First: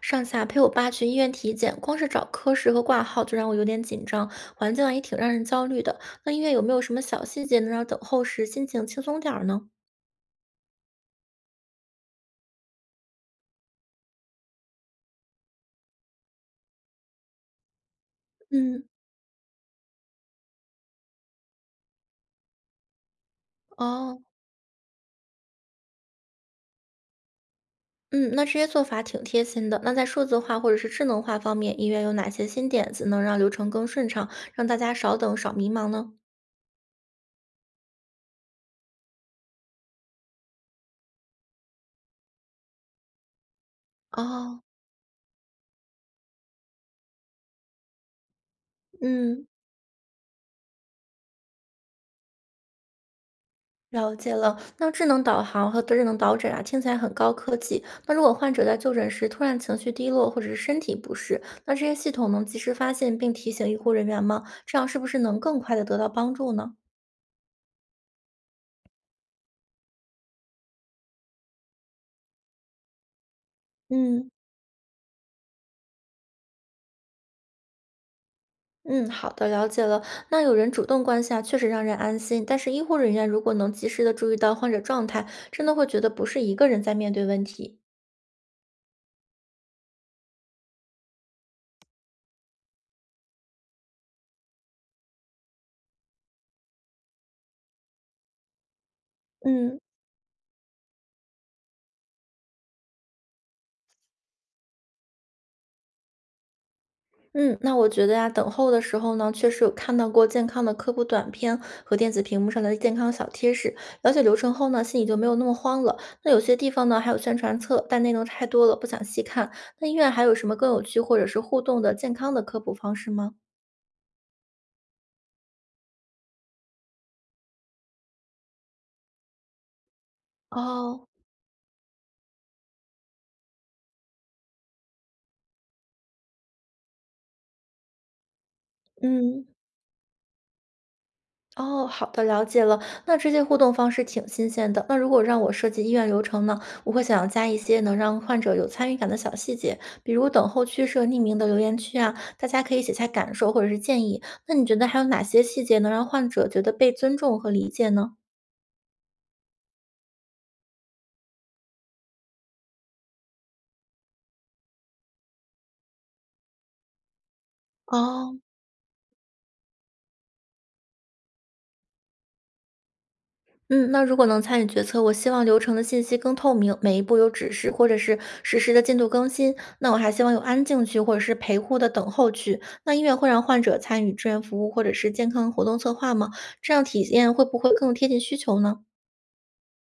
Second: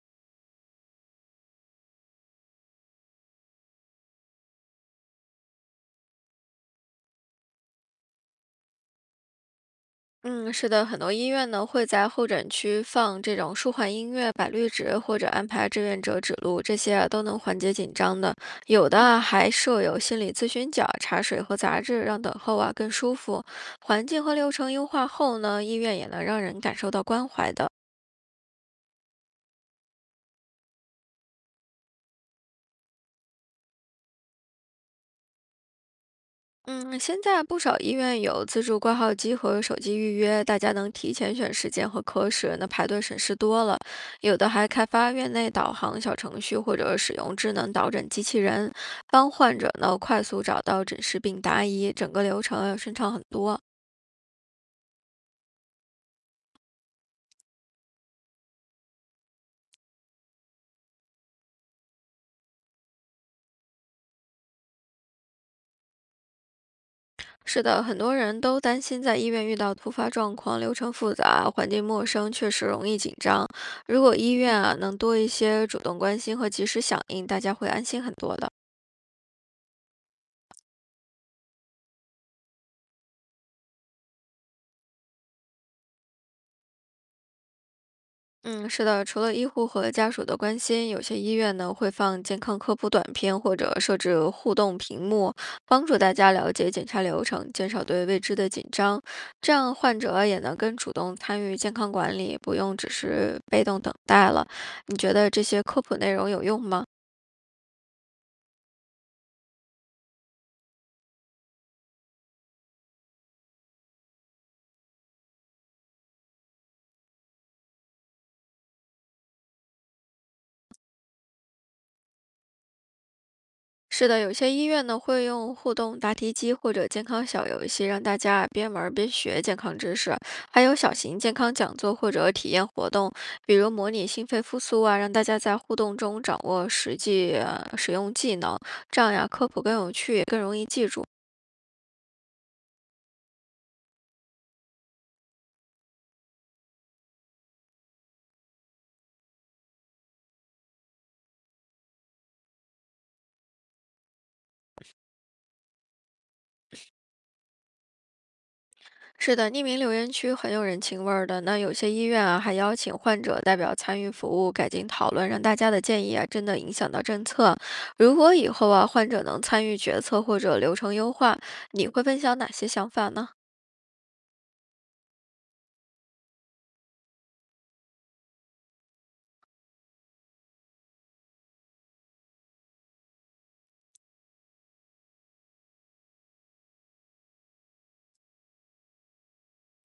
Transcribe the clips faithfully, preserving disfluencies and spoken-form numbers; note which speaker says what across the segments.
Speaker 1: 上次啊，陪我爸去医院体检，光是找科室和挂号就让我有点紧张，环境啊也挺让人焦虑的。那医院有没有什么小细节能让等候时心情轻松点儿呢？
Speaker 2: 嗯，是的，很多医院呢会在候诊区放这种舒缓音乐、摆绿植，或者安排志愿者指路，这些啊都能缓解紧张的。
Speaker 1: 嗯，
Speaker 2: 有的啊还设有心理咨询角、茶水和杂志，让等候啊更舒服。环
Speaker 1: 哦，
Speaker 2: 境和流程优化后呢，医院也能让人感受到关怀的。
Speaker 1: 嗯，那这些做法挺贴心的。那在数字化或者是智能化方面，医院有哪些新点子能让流程更顺畅，让大家少等少迷茫呢？
Speaker 2: 嗯，现在不少医院有自助挂号机和手机预约，大家能提前选时间和科室，那排队省事多了。有的
Speaker 1: 哦，
Speaker 2: 还开发院内导航小程序，或者使用智能导诊机器人，帮
Speaker 1: 嗯。
Speaker 2: 患者呢快速找到诊室并答疑，整个流程要顺畅很多。
Speaker 1: 了解了，那智能导航和智能导诊啊，听起来很高科技。那如果患者在就诊时突然情绪低落或者是身体不适，那这些系统能及时发现并提醒医护人员吗？这样是不是能更快的得到帮助呢？
Speaker 2: 是的，很多人都担心在医院遇到突发状况，流程复杂，环境陌生，确实容易紧张。如果
Speaker 1: 嗯
Speaker 2: 医院啊能多一些主动关心和及时响应，大家会安心很多的。
Speaker 1: 嗯，好的，了解了。那有人主动关心啊确实让人安心。但是医护人员如果能及时的注意到患者状态，真的会觉得不是一个人在面对问题。
Speaker 2: 嗯，是的，除了医护和家属的关心，有些医院呢会放健康科普短片，或者设置互动屏幕，帮助大家了解检查流程，减少对未知的紧张。这样
Speaker 1: 嗯。
Speaker 2: 患者也能更主动参与健康管理，不用只是被动等待了。你觉得这些科普内容有用吗？
Speaker 1: 嗯，那我觉得呀，等候的时候呢，确实有看到过健康的科普短片和电子屏幕上的健康小贴士。了解流程后呢，心里就没有那么慌了。那有些地方呢，还有宣传册，但内容太多了，不想细看。那医院还有什么更有趣或者是互动的健康的科普方式吗？
Speaker 2: 是的，有些医院呢会用互动答题机或者健康小游戏，让大家啊边玩儿边学健康知识，还有小
Speaker 1: 哦，
Speaker 2: 型健康讲座或者体验活动，比如模拟心肺复苏啊，让大家在互动中掌握实际呃使用技能，这样呀
Speaker 1: 嗯。
Speaker 2: 科普更有趣，也更容易记住。
Speaker 1: 哦，好的，了解了。那这些互动方式挺新鲜的。那如果让我设计医院流程呢，我会想要加一些能让患者有参与感的小细节，比如等候区设匿名的留言区啊，大家可以写下感受或者是建议。那你觉得还有哪些细节能让患者觉得被尊重和理解呢？
Speaker 2: 是的，匿名留言区很有人情味儿的。那有些医院啊，还邀请患者代表参与服务改进讨论，让大家的建议啊真的影响到政策。如果
Speaker 1: 哦，
Speaker 2: 以后啊，患者能参与决策或者流程优化，你会分享哪些想法呢？
Speaker 1: 嗯，那如果能参与决策，我希望流程的信息更透明，每一步有指示或者是实时的进度更新。那我还希望有安静区或者是陪护的等候区。那医院会让患者参与志愿服务或者是健康活动策划吗？这样体验会不会更贴近需求呢？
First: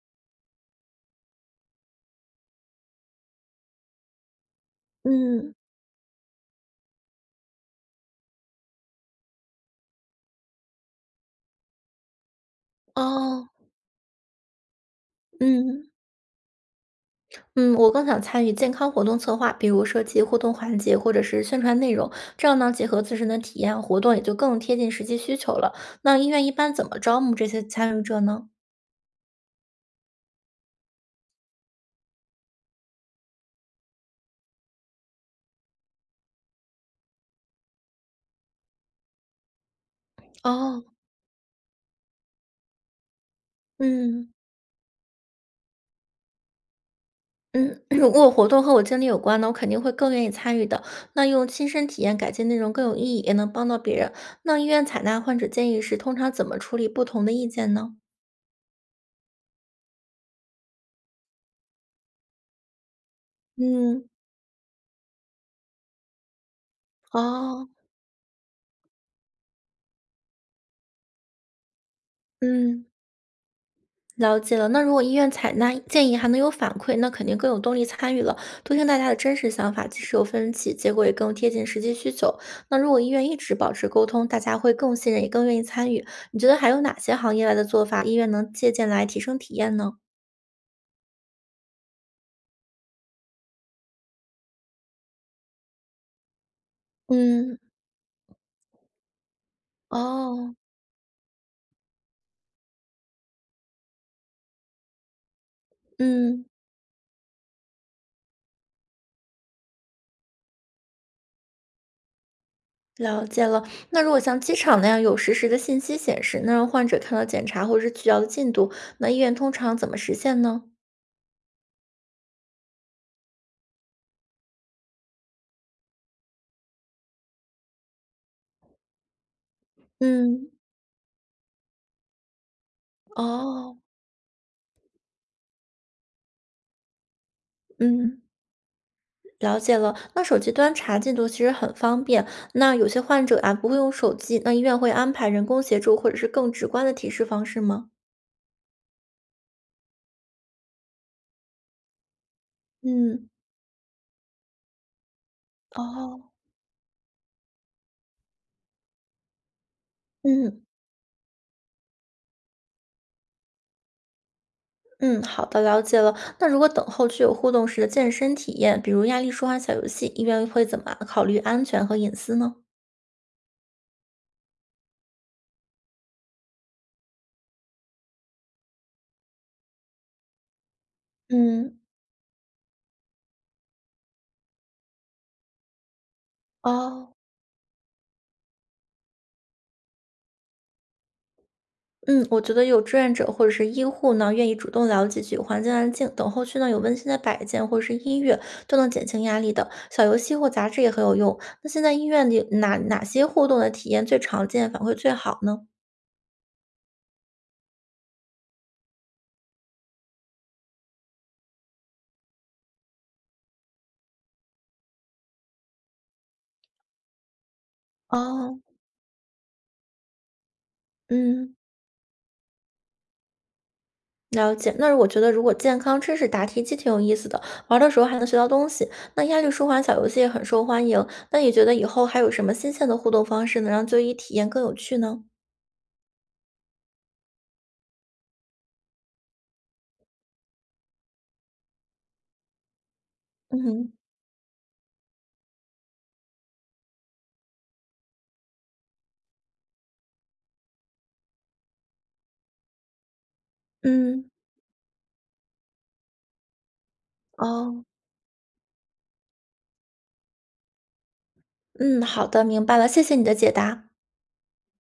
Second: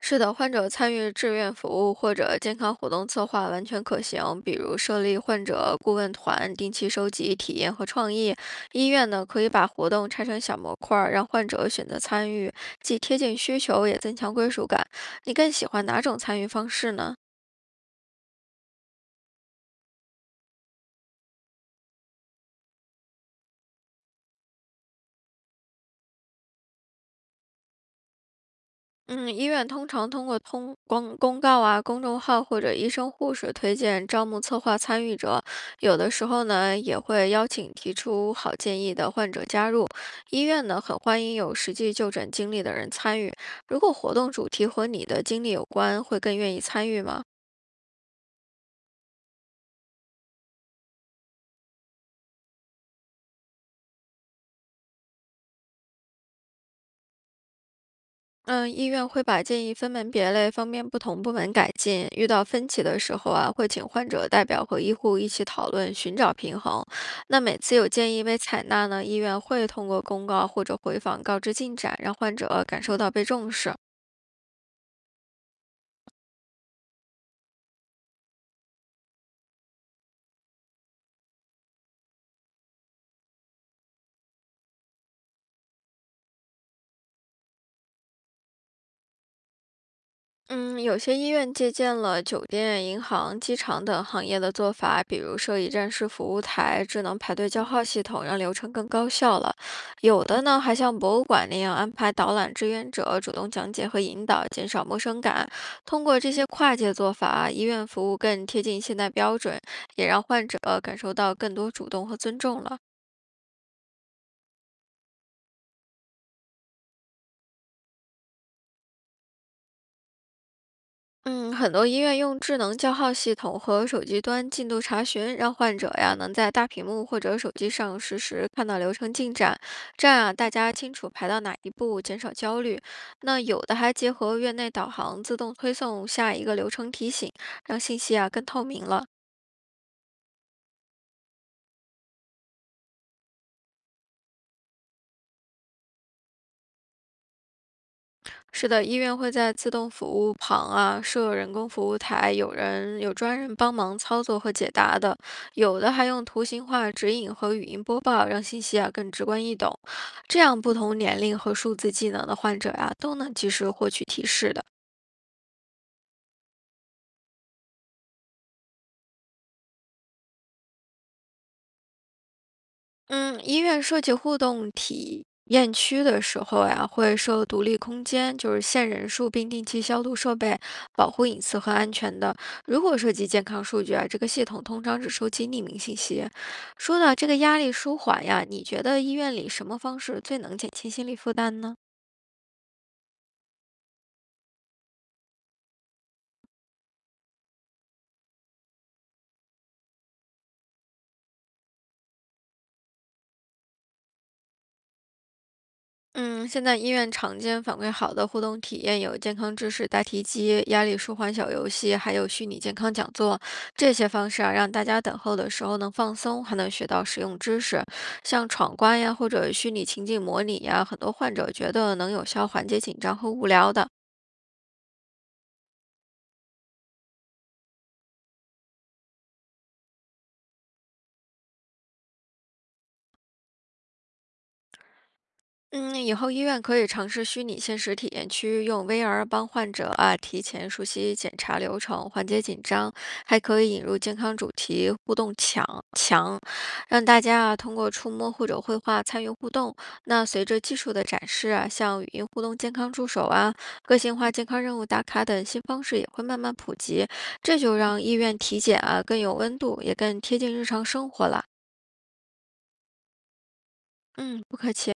Speaker 2: 是的，患者参与志愿服务或者健康活动策划完全可行，比如设立患
Speaker 1: 嗯，
Speaker 2: 者顾问团，定期收集体验和创意。医院呢，可以把活动拆成小模块儿，让患者选择参与，既贴近
Speaker 1: 哦，
Speaker 2: 需求，也增强归属感。你更喜欢
Speaker 1: 嗯。
Speaker 2: 哪种参与方式呢？
Speaker 1: 嗯，我更想参与健康活动策划，比如设计互动环节或者是宣传内容，这样呢结合自身的体验，活动也就更贴近实际需求了。那医院一般怎么招募这些参与者呢？
Speaker 2: 嗯，医院通常通过通公公告啊、公众号或者医生护士推荐招募策划参与者，有的时候呢也会邀请提出好建议的患者加入。医院呢
Speaker 1: 哦，
Speaker 2: 很欢迎有实际就诊经历的人参与。如果活动
Speaker 1: 嗯，
Speaker 2: 主题和你的经历有关，会更愿意参与吗？
Speaker 1: 嗯，如果活动和我经历有关呢，我肯定会更愿意参与的。那用亲身体验改进内容更有意义，也能帮到别人。那医院采纳患者建议时，通常怎么处理不同的意见呢？
Speaker 2: 嗯，医院会把建议分门别类，方便不同部门改进。遇到分歧的时候啊，会请患
Speaker 1: 嗯，
Speaker 2: 者代表和医护一起讨论，寻找平衡。那每
Speaker 1: 哦，
Speaker 2: 次有建议被采纳呢，医院会通过公告或者回访告知进展，让患者感
Speaker 1: 嗯，
Speaker 2: 受到被重视。
Speaker 1: 了解了。那如果医院采纳建议还能有反馈，那肯定更有动力参与了。多听大家的真实想法，即使有分歧，结果也更贴近实际需求。那如果医院一直保持沟通，大家会更信任，也更愿意参与。你觉得还有哪些行业外的做法，医院能借鉴来提升体验呢？
Speaker 2: 嗯，有些医院借鉴了酒店、银行、机场等行业的做法，比如设一站式服务台、智能排队
Speaker 1: 嗯。
Speaker 2: 叫号系统，让流程更高效了。有的
Speaker 1: 哦，
Speaker 2: 呢，还像博物馆那样安排导览志愿者主动讲解和引导，减少陌生感。通过这些
Speaker 1: 嗯，
Speaker 2: 跨界做法，医院服务更贴近现代标准，也让患者感受到更多主动和尊重了。
Speaker 1: 了解了。那如果像机场那样有实时的信息显示，那让患者看到检查或者是取药的进度，那医院通常怎么实现呢？
Speaker 2: 嗯，很多医院用智能叫号系统和手机端进度查询，让患者呀能在大屏幕或者手机上实时看到流程进展，这样啊
Speaker 1: 嗯，
Speaker 2: 大家清楚排到哪一步，减少焦虑。那有的
Speaker 1: 哦，
Speaker 2: 还结合院内导航，自动推送下一个流程提醒，让信息
Speaker 1: 嗯，
Speaker 2: 啊更透明了。
Speaker 1: 了解了。那手机端查进度其实很方便。那有些患者啊不会用手机，那医院会安排人工协助或者是更直观的提示方式吗？
Speaker 2: 是的，医院会在自动服务旁啊设人工服务台，有人有
Speaker 1: 嗯，
Speaker 2: 专人帮忙操作和解答的，有的还用
Speaker 1: 哦，
Speaker 2: 图形化指引和语音播报，让信息啊更直观易懂。这样，
Speaker 1: 嗯。
Speaker 2: 不同年龄和数字技能的患者呀、都能及时获取提示的。
Speaker 1: 嗯，好的，了解了。那如果等候区有互动式的健身体验，比如压力舒缓小游戏，医院会怎么考虑安全和隐私呢？
Speaker 2: 嗯，医院社区互动体验区的时候呀，会设独立空间，就是限人数，并定期消毒设备，保护隐私和
Speaker 1: 嗯，
Speaker 2: 安全的。如果涉及健康数据啊，这个系统通常只收集匿名信息。说
Speaker 1: 哦，
Speaker 2: 到这个压力舒缓呀，你觉得医院里什么方式最能减轻心理负担呢？
Speaker 1: 嗯，我觉得有志愿者或者是医护呢，愿意主动了解具有环境安静，等候区呢有温馨的摆件或者是音乐，都能减轻压力的。小游戏或杂志也很有用。那现在医院里哪哪些互动的体验最常见，反馈最好呢？
Speaker 2: 嗯，现在医院常见反馈好的互动体验有健康知识答题机、压力舒缓小游戏，还有虚拟健康讲座。这些方式啊，让大家等候的时候能放松，还能学到实用知识。像
Speaker 1: 哦，
Speaker 2: 闯关呀，或者虚拟情景模拟呀，很多患者
Speaker 1: 嗯。
Speaker 2: 觉得能有效缓解紧张和无聊的。
Speaker 1: 了解，那我觉得如果健康知识答题机挺有意思的，玩的时候还能学到东西。那压力舒缓小游戏也很受欢迎。那你觉得以后还有什么新鲜的互动方式能让就医体验更有趣呢？
Speaker 2: 嗯，以后医院可以尝试虚拟现实体验区，用 V R 帮患者啊提前熟悉检查流程，缓解紧张，还可
Speaker 1: 嗯
Speaker 2: 以引
Speaker 1: 哼
Speaker 2: 入健康主题互动墙墙，让大家啊通过触摸或者绘画参与互动。那随着技术的展示啊，像语音互动健康助手啊、个性
Speaker 1: 嗯，
Speaker 2: 化健康任务打卡等新方式也会慢慢普及，这就
Speaker 1: 哦，
Speaker 2: 让医院体检啊更有温度，也更贴近日常生活了。
Speaker 1: 嗯，好的，明白了，谢谢你的解答。
Speaker 2: 嗯，不客气。